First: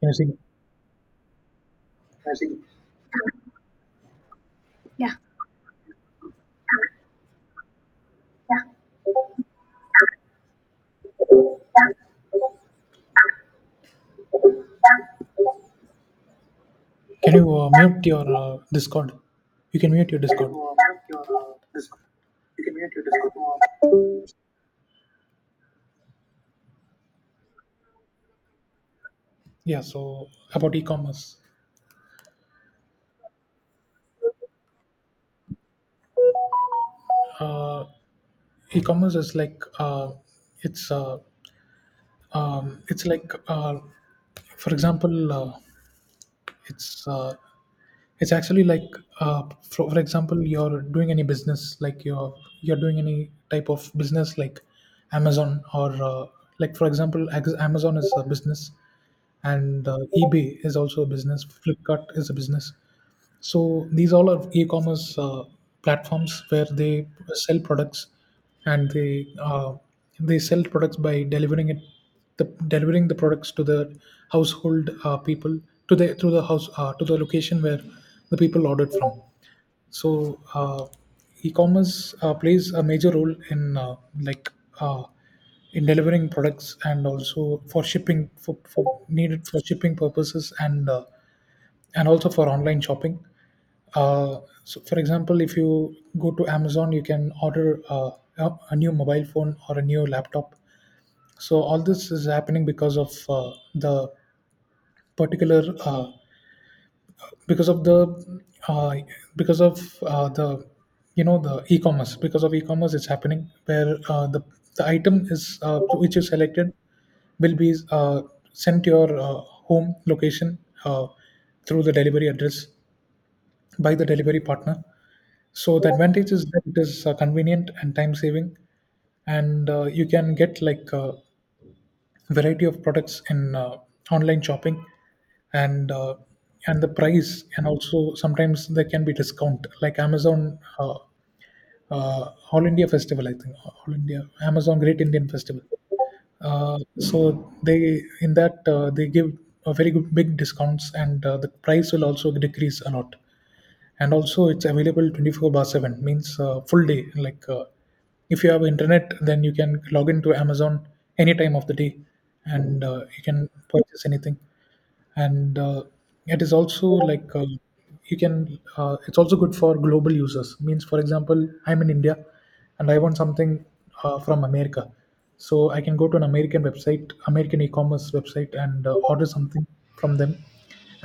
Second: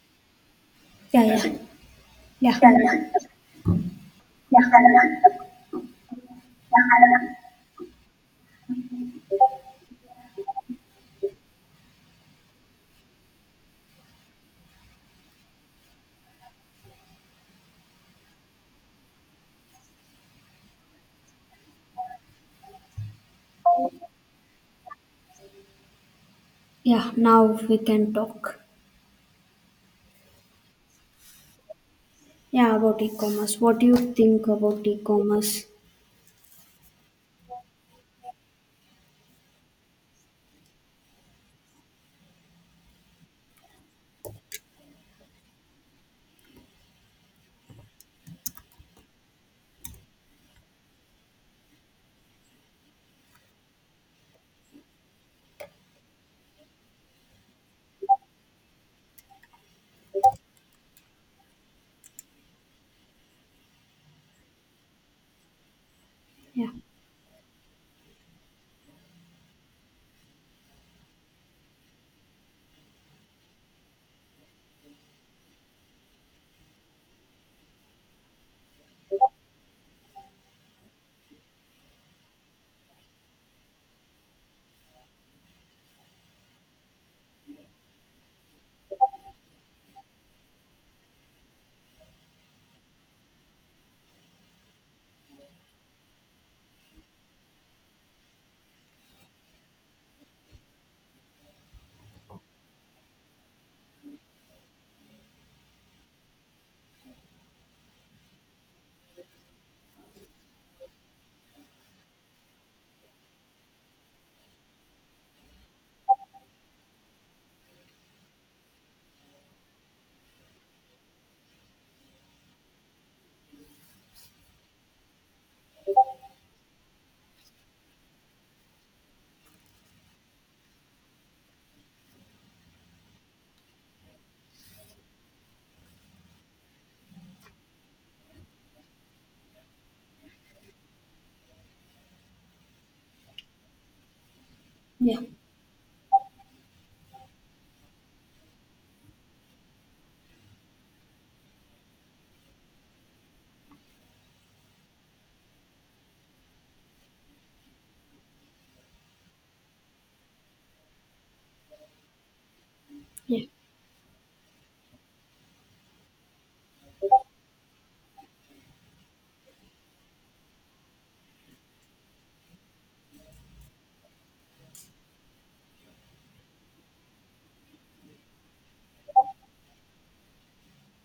Can you Yeah, yeah, see? yeah, Yeah, yeah. Can you mute your Discord? You can mute your Discord. yeah. Now we can talk. Yeah. So about e-commerce, Yeah, about e-commerce. What do you think about e-commerce? uh, e-commerce is like it's uh, it's like for example, it's uh, it's actually like uh, for example, you're doing any business like you're doing any type of business like Amazon or like for example, Amazon is a business, and ebay is also a business, flipkart is a business. So these all are e-commerce platforms where Yeah, they sell products, and they sell products by the delivering the products to the household people, to the through the house to the location where the people ordered from. So e-commerce plays a major role in like uh, in delivering products and also for shipping, for needed for shipping purposes, and also for online shopping. uh, so for example, if you go to amazon you can order a new mobile phone or a new laptop. So all this is happening because of the particular because of the uh, because of the the e-commerce. Because of e-commerce it's happening, where the item is which you selected will be sent to your home location uh, through the delivery address, by the delivery partner. So the advantage is that it is convenient and time saving, and you can get like variety of products in online shopping, and uh, and the price, and also sometimes there can be discount, like amazon all india festival. I think all india amazon great yeah, indian festival. So they, in that they give a very good big discounts, and the price will also decrease a lot. And also it's available 24 bar 7, means full day. Like if you have internet, then you can log into amazon any time of the day, and you yeah, can purchase anything. And it is also like you can it's also good for global users. Means, for example, I'm in india and I want something from america. So I can go to an american website, american e-commerce website, and order something from them.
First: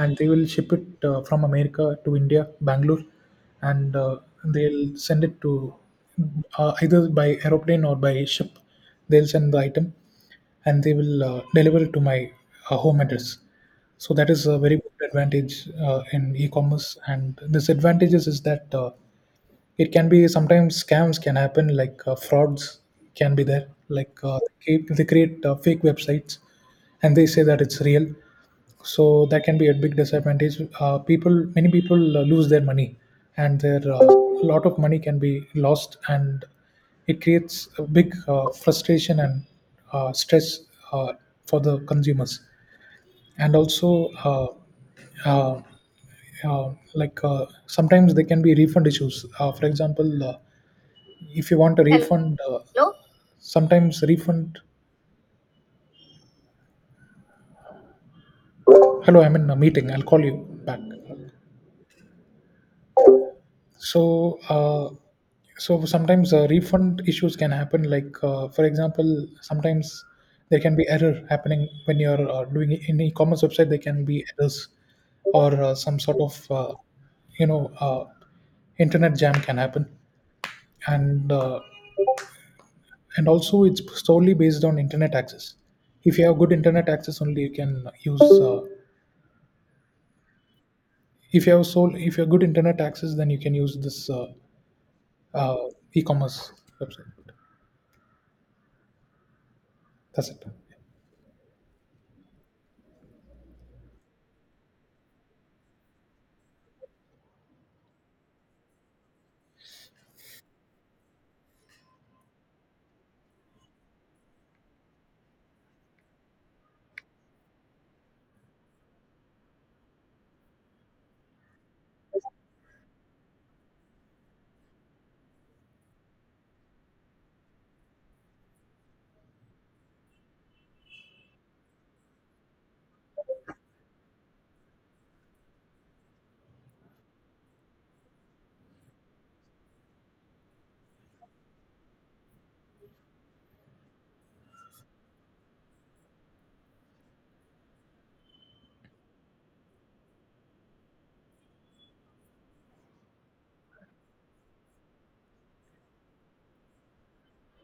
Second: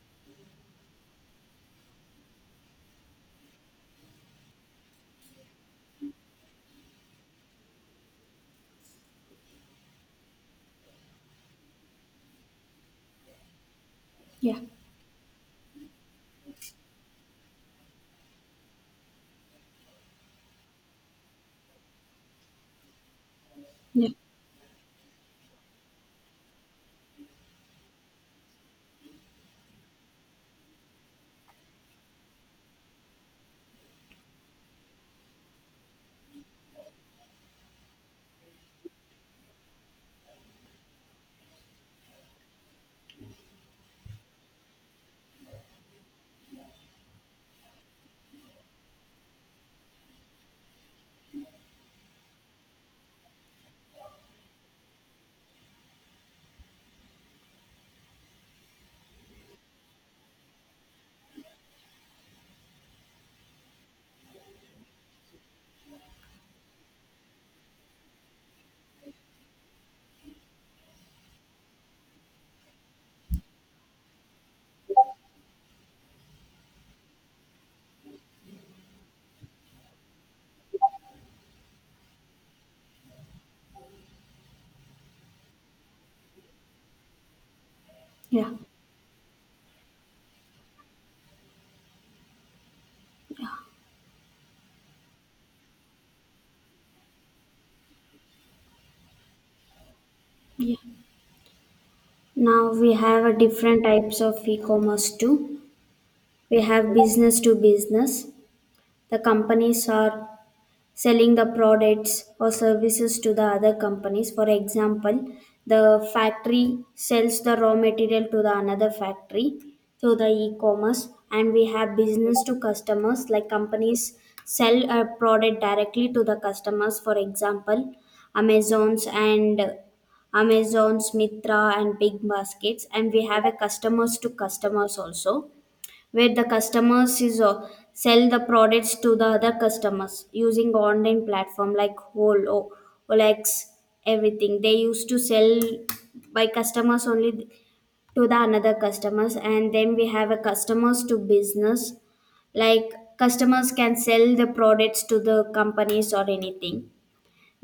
And they will ship it from america to india bangalore, and they'll send it to either by aeroplane or by ship. They'll send the item, and they will deliver it to my home address. So that is a yeah, very good advantage in e-commerce. And disadvantages is that it can be, sometimes scams can happen, like frauds can be there. yeah, Like they create fake websites, and they say that it's real, so that can be a big disadvantage. People, many people lose their money, and their lot of money can be lost, and it creates a big frustration and stress uh, for the consumers. And also uh, sometimes there can be refund issues. For example, if you want a refund, sometimes refund, hello, I'm in a meeting, I'll call you back. So so sometimes refund issues can happen. Like for example, sometimes there can be error happening when you're doing it in e-commerce website, there can be errors, or some sort of you know uh, internet jam can happen. And and also it's solely based on internet access. If you have good internet access only, you can use yeah, if you have sole if you have good internet access, then you yeah, can use this uh, e-commerce website. That's it. yeah. Now we have a different types of e-commerce too. We have business to business. The companies are selling the products or services to the other companies, for example the factory sells the raw material to the another factory through the e-commerce. And we have business to customers like companies sell a product directly to the customers, for example Amazons and Amazons Mitra and Big Baskets. And we have a customers to customers also where the customers is sell the products to the other customers using online platform like whole Olex. Everything they used to sell by customers only to the another customers. And then we have a customers to business like customers can sell the products to the companies or anything.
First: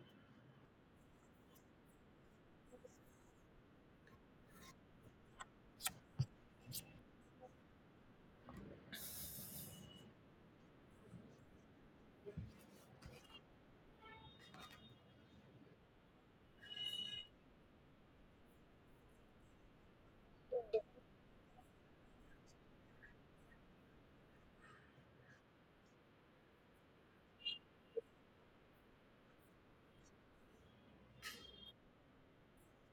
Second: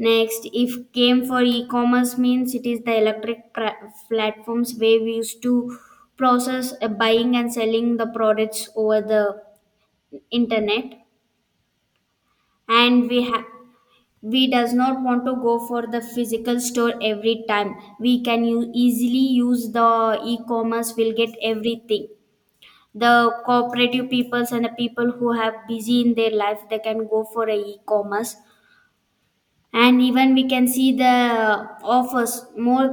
Next, if came for e-commerce means it is the electric platforms where we used to process buying and selling the products over the internet. And we does not want to go for the physical store every time. We can easily use the e-commerce. We'll get everything. The cooperative peoples and the people who have busy in their life, they can go for a e-commerce. And even we can see the offers, more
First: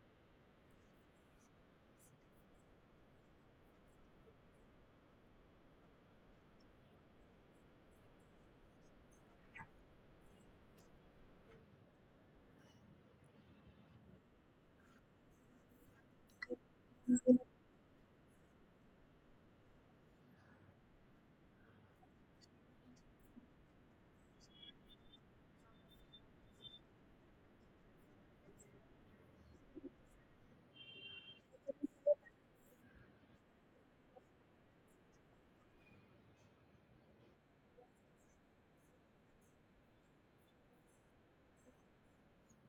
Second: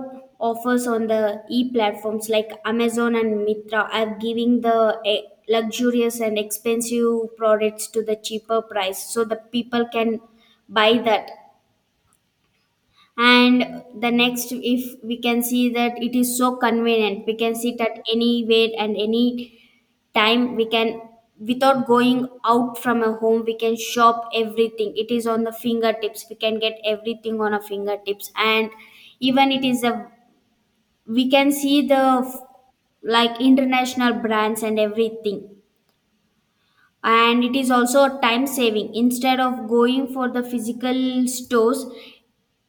offers on the e platforms like Amazon and Mitra are giving the luxurious and expensive products to the cheaper price, so the people can buy that. And the next, if we can see that, it is so convenient. We can sit at any weight and any time we can, without going out from a home, we can shop everything. It is on the fingertips, we can get everything on our fingertips. And even it is a we can see the like international brands and everything. And it is also time saving instead of going for the physical stores.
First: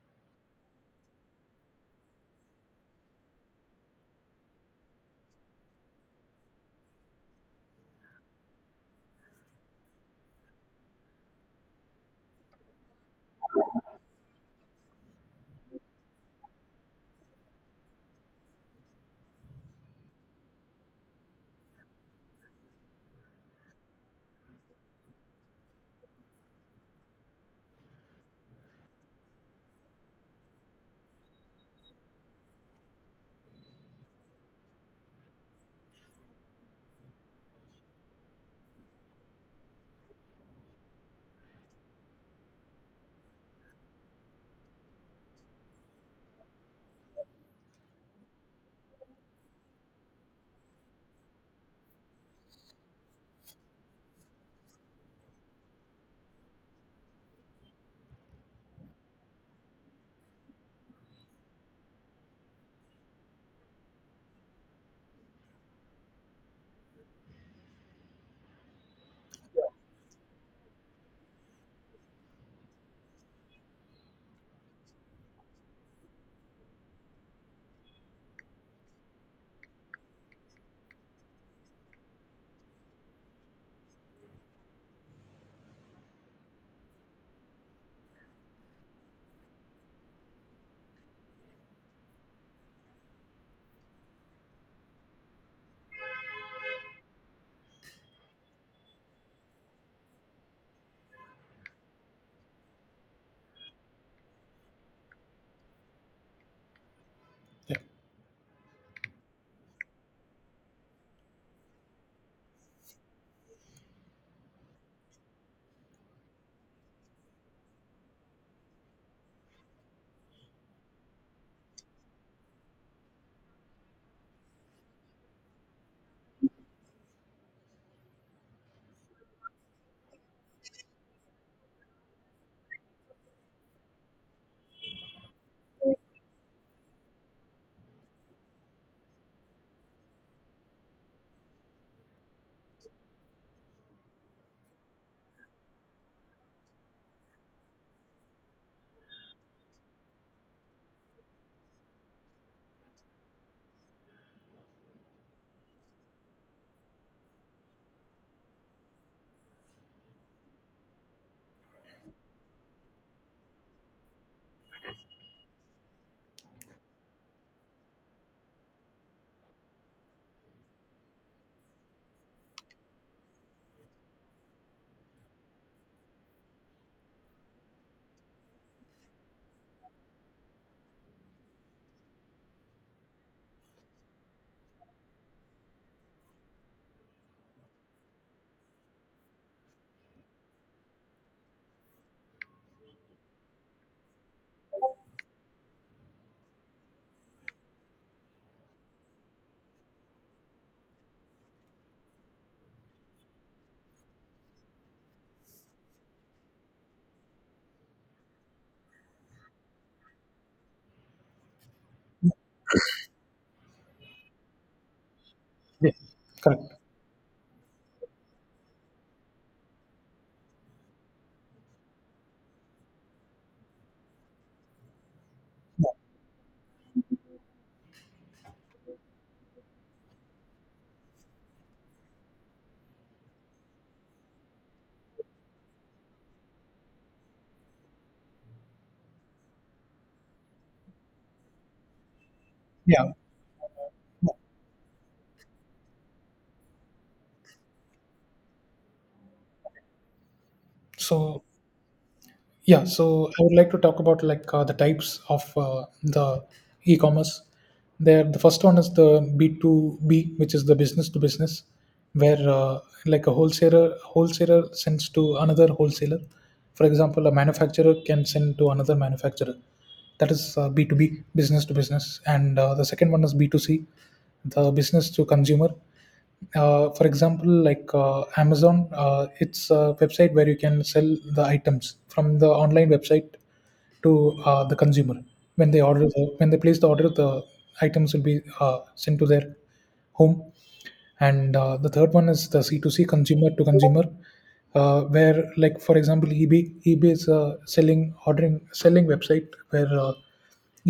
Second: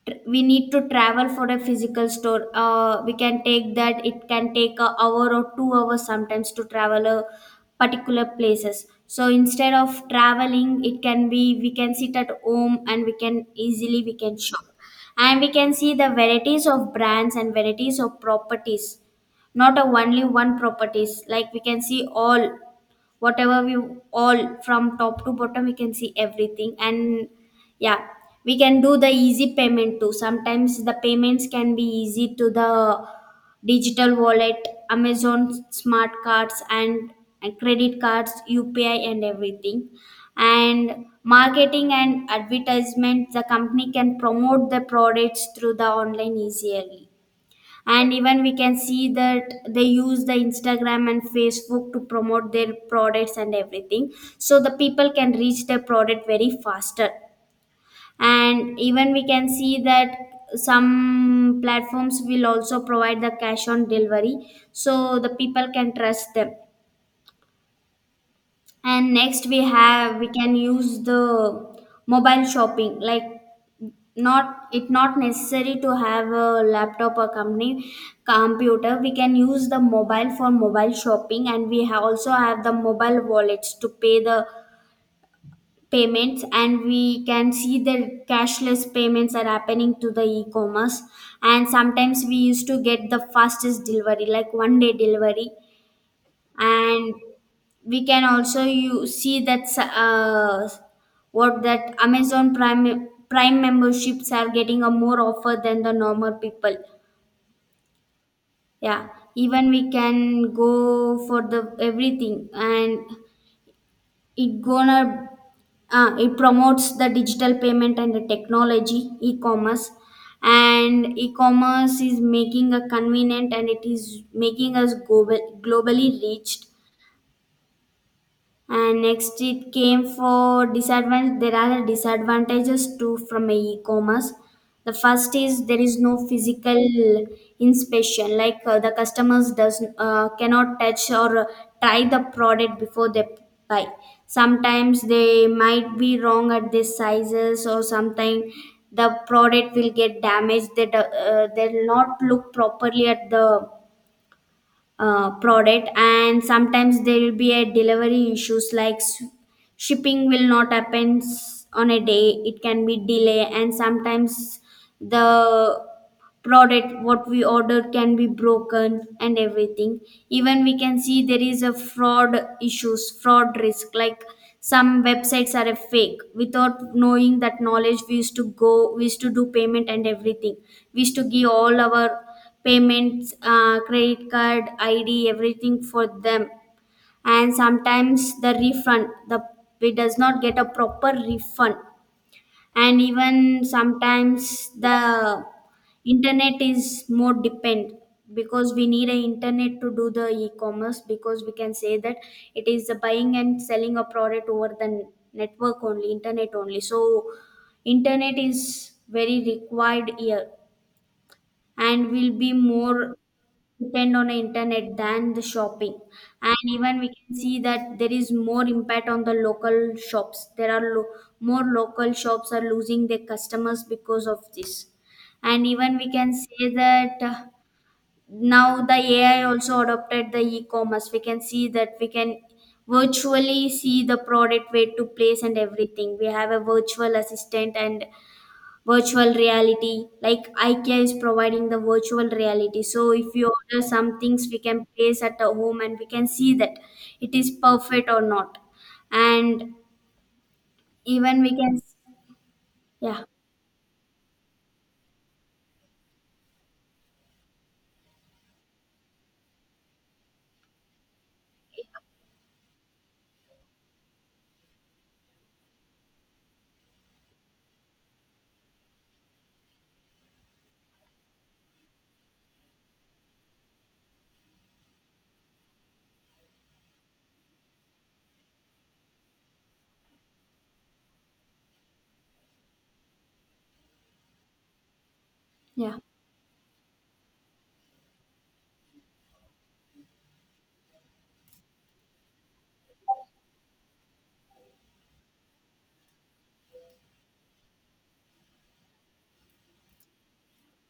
We need to travel for a physical store, we can take that it can take a hour or 2 hours sometimes to travel a particular places. So instead of traveling, it can be we can sit at home and we can easily we can shop. And we can see the varieties of brands and varieties of properties, not a only one properties. Like we can see all, whatever we, all from top to bottom we can see everything. And yeah, we can do the easy payment too. Sometimes the payments can be easy to the digital wallet, Amazon smart cards, and credit cards, UPI and everything. And marketing and advertisement, the company can promote the products through the online easily. And even we can see that they use the Instagram and Facebook to promote their products and everything. So the people can reach their product very faster. And even we can see that some platforms will also provide the cash on delivery, so the people can trust them. And next we can use the mobile shopping. Like not it not necessary to have a laptop or company computer, we can use the mobile for mobile shopping. And also have the mobile wallets to pay the payments. And we can see the cashless payments are happening to the e-commerce. And sometimes we used to get the fastest delivery like one day delivery. And we can also you see that what that Amazon Prime memberships are getting a more offer than the normal people. Yeah. Yeah, even we can go for the everything. And it gonna it promotes the digital payment and the technology e-commerce. And e-commerce is making a convenient, and it is making us globally reached. And next it came for disadvantage, there are disadvantages too from a e-commerce. The first is there is no physical inspection, like the customers does cannot touch or try the product before they buy. Sometimes they might be wrong at their sizes, or sometimes the product will get damaged, they'll not look properly at the product. And sometimes there will be a delivery issues, like shipping will not happen on a day, it can be delay. And sometimes the product what we ordered can be broken and everything. Even we can see there is a fraud issues, fraud risk. Like some websites are a fake, without knowing that knowledge, we used to do payment and everything. We used to give all our payments, credit card id everything for them. And sometimes the refund, the we does not get a proper refund. And even sometimes the internet is more depend, because we need a internet to do the e-commerce. Because we can say that it is the buying and selling a product over the network only, internet only. So internet is very required here. And we'll be more depend on the internet than the Yeah. shopping. And Correct. even we can see that there is more impact on the local shops. There are more local shops are losing their customers because of this. And even we can say that now the AI also adopted the e-commerce. We can see that we can virtually see the product where to place and everything. We have a virtual assistant and virtual reality, like Ikea is providing the virtual reality. Yeah. So if you order some things we can place at a home and we can see that it is perfect or not. And even So we can yeah. Yeah, So I would like to talk about like the types of the e-commerce. There, the first one is the B2B, which is the business to business, where like a wholesaler sends to another wholesaler. For example, a manufacturer can send to another manufacturer. That is B2B, business to business. And the second one is B2C, the business to consumer. For example, like amazon, it's a website where you can sell the items from the online website to the consumer. When they yeah, order the, when they place the order, the items will be sent to their home. And the third one is the C2C, consumer to consumer, where like for example ebay. Ebay is a selling website where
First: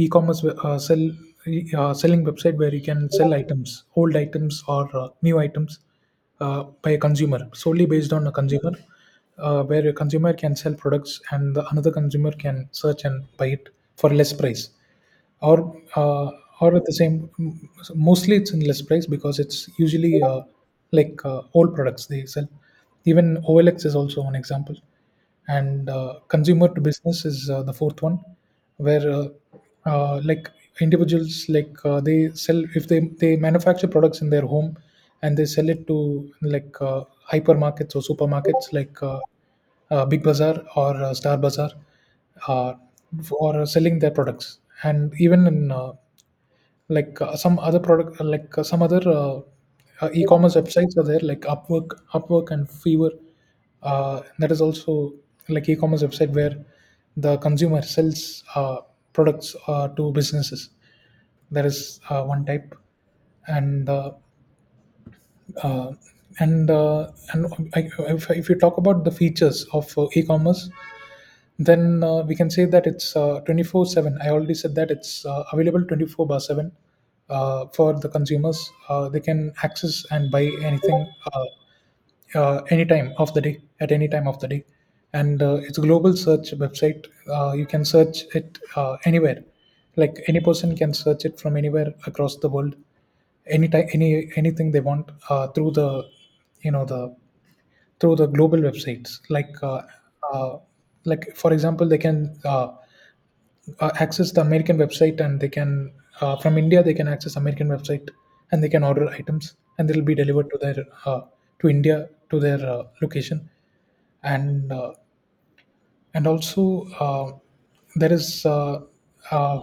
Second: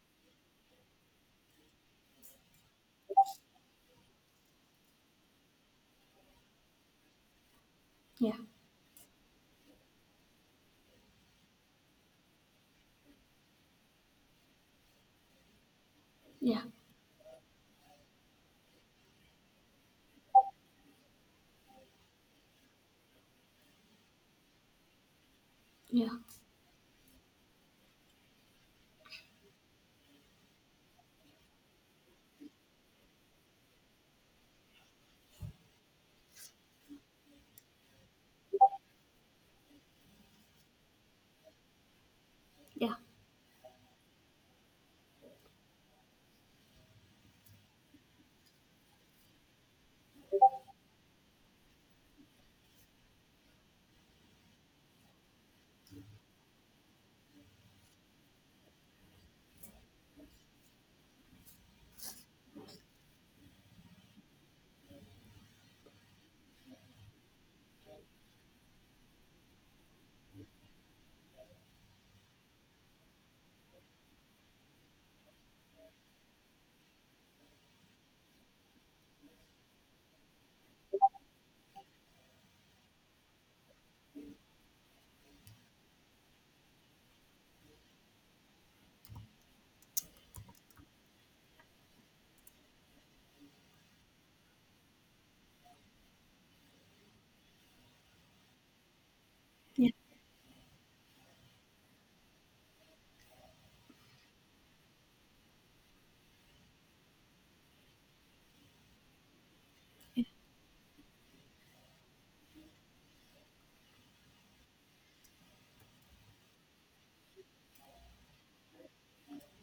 e-commerce we- sell e- selling website where you can sell items, old items, or new items, by a consumer, solely based on a yeah, consumer, where a consumer can sell products, and the another consumer can search and buy it for less price, or uh, yeah, or at the same, mostly it's in less price, because it's usually like old products they sell. Even olx is also one example. And yeah, consumer to business is the fourth one, where like individuals, like they sell if they, they manufacture products in their home, and they sell it to like hypermarkets or supermarkets, like big bazaar, or star bazaar, uh, yeah, for selling their products. And even in some other product like some other e-commerce websites are there, like upwork and Fiverr. That is also like e-commerce website, where the consumer sells products to businesses. That is one type. And uh, uh, and uh, and I, if you talk about the features of e-commerce, then we can say that it's 24/7. I already said that it's available 24 bar 7 for the consumers. They can access and buy anything any time of the day at any time of the day. And it's a global search website. You can search it anywhere. Like any person can search it from anywhere across the world, any time, anything they want, through the the, through the global websites, yeah, uh, like for example they can access the american website, and they can from india they can access american website, and they can order items, and they'll be delivered to their to india, to their location. And and also uh, there is uh,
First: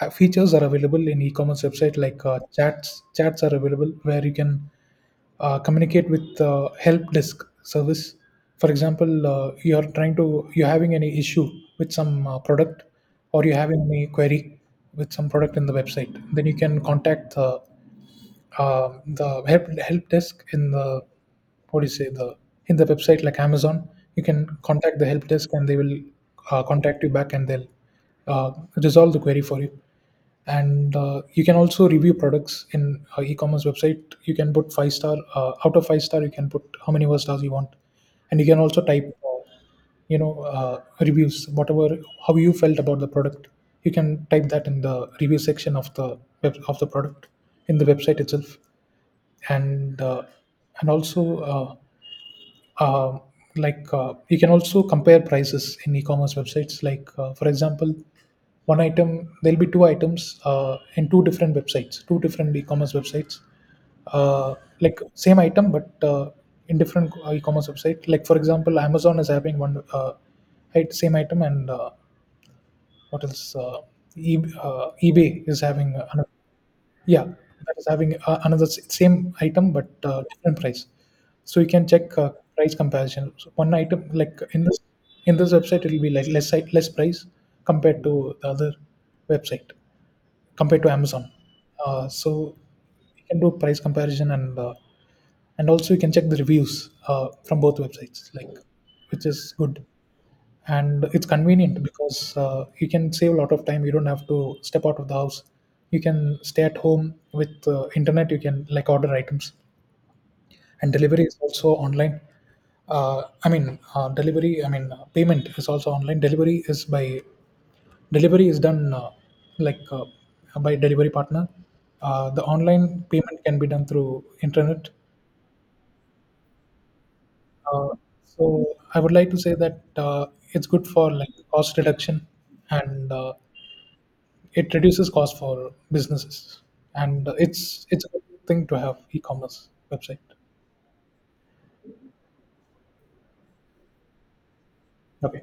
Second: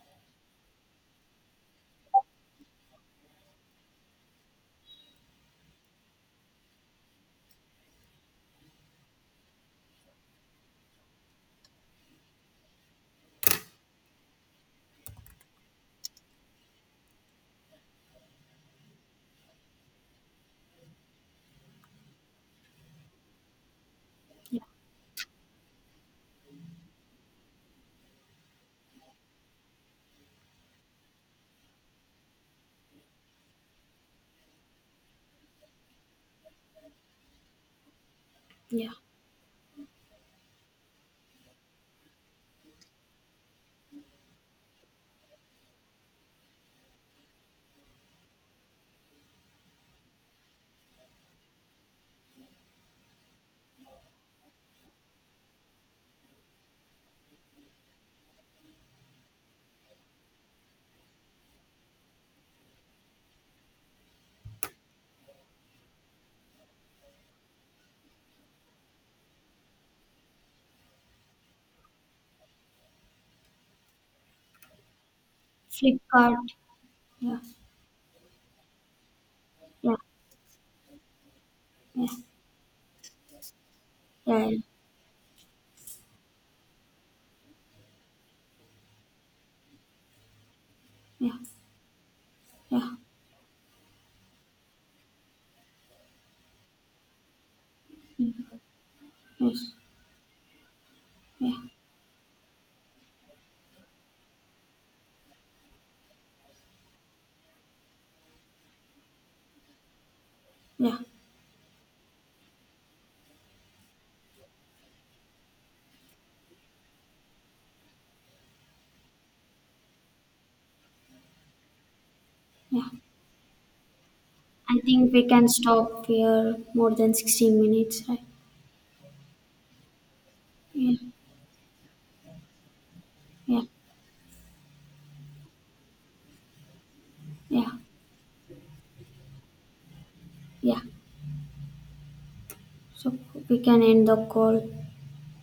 features are available in e-commerce website, like chats are available where you can communicate with help desk service. For example, you are trying to, you're having any issue with some product, or you have any query with some product in the website, then you can contact help desk in the, what do you say, the, in the website like Amazon, you can yeah, contact the help desk, and they will contact you back, and they'll uh, resolve the query for you. And you can also review products in e-commerce website. You can put 5 star out of 5 star. You can put how many more stars you want, and you can also yeah. type. Reviews, whatever, how you felt about the product, you can type that in the review section of the web, of the product, in the website itself. And and also uh, you can also compare prices in e-commerce websites, like for example one item, there'll be two items in two different websites, two different e-commerce websites, uh, like same item but in different e-commerce website. Like for example amazon is having one, same item, and what else uh, ebay is having another. Flipkart. Yeah, Yeah, that is having another same item, but yeah, different price. So you can yeah, check price comparison. So one item, like yeah, in this, in this website it will be like less price compared to the other website, compared to Amazon. yeah, yeah, So yeah, you can do price comparison. And and also you can check the reviews from both websites, like which is yes, good. And it's yeah, convenient, because you can save a lot of time, you don't have to step out of the house, you can stay at home with internet, you can like order items, and yeah, delivery is also online. I mean delivery I mean Payment is also online, delivery is done like uh, by delivery partner. The yeah. online payment can be done through I internet. think we can stop here, more than 16 uh, minutes, right? so I would like to say that it's good Yeah, for like cost reduction, and yeah. it reduces cost for businesses, and Yeah, it's a good thing to have e-commerce website. yeah. So we can end the call. Okay.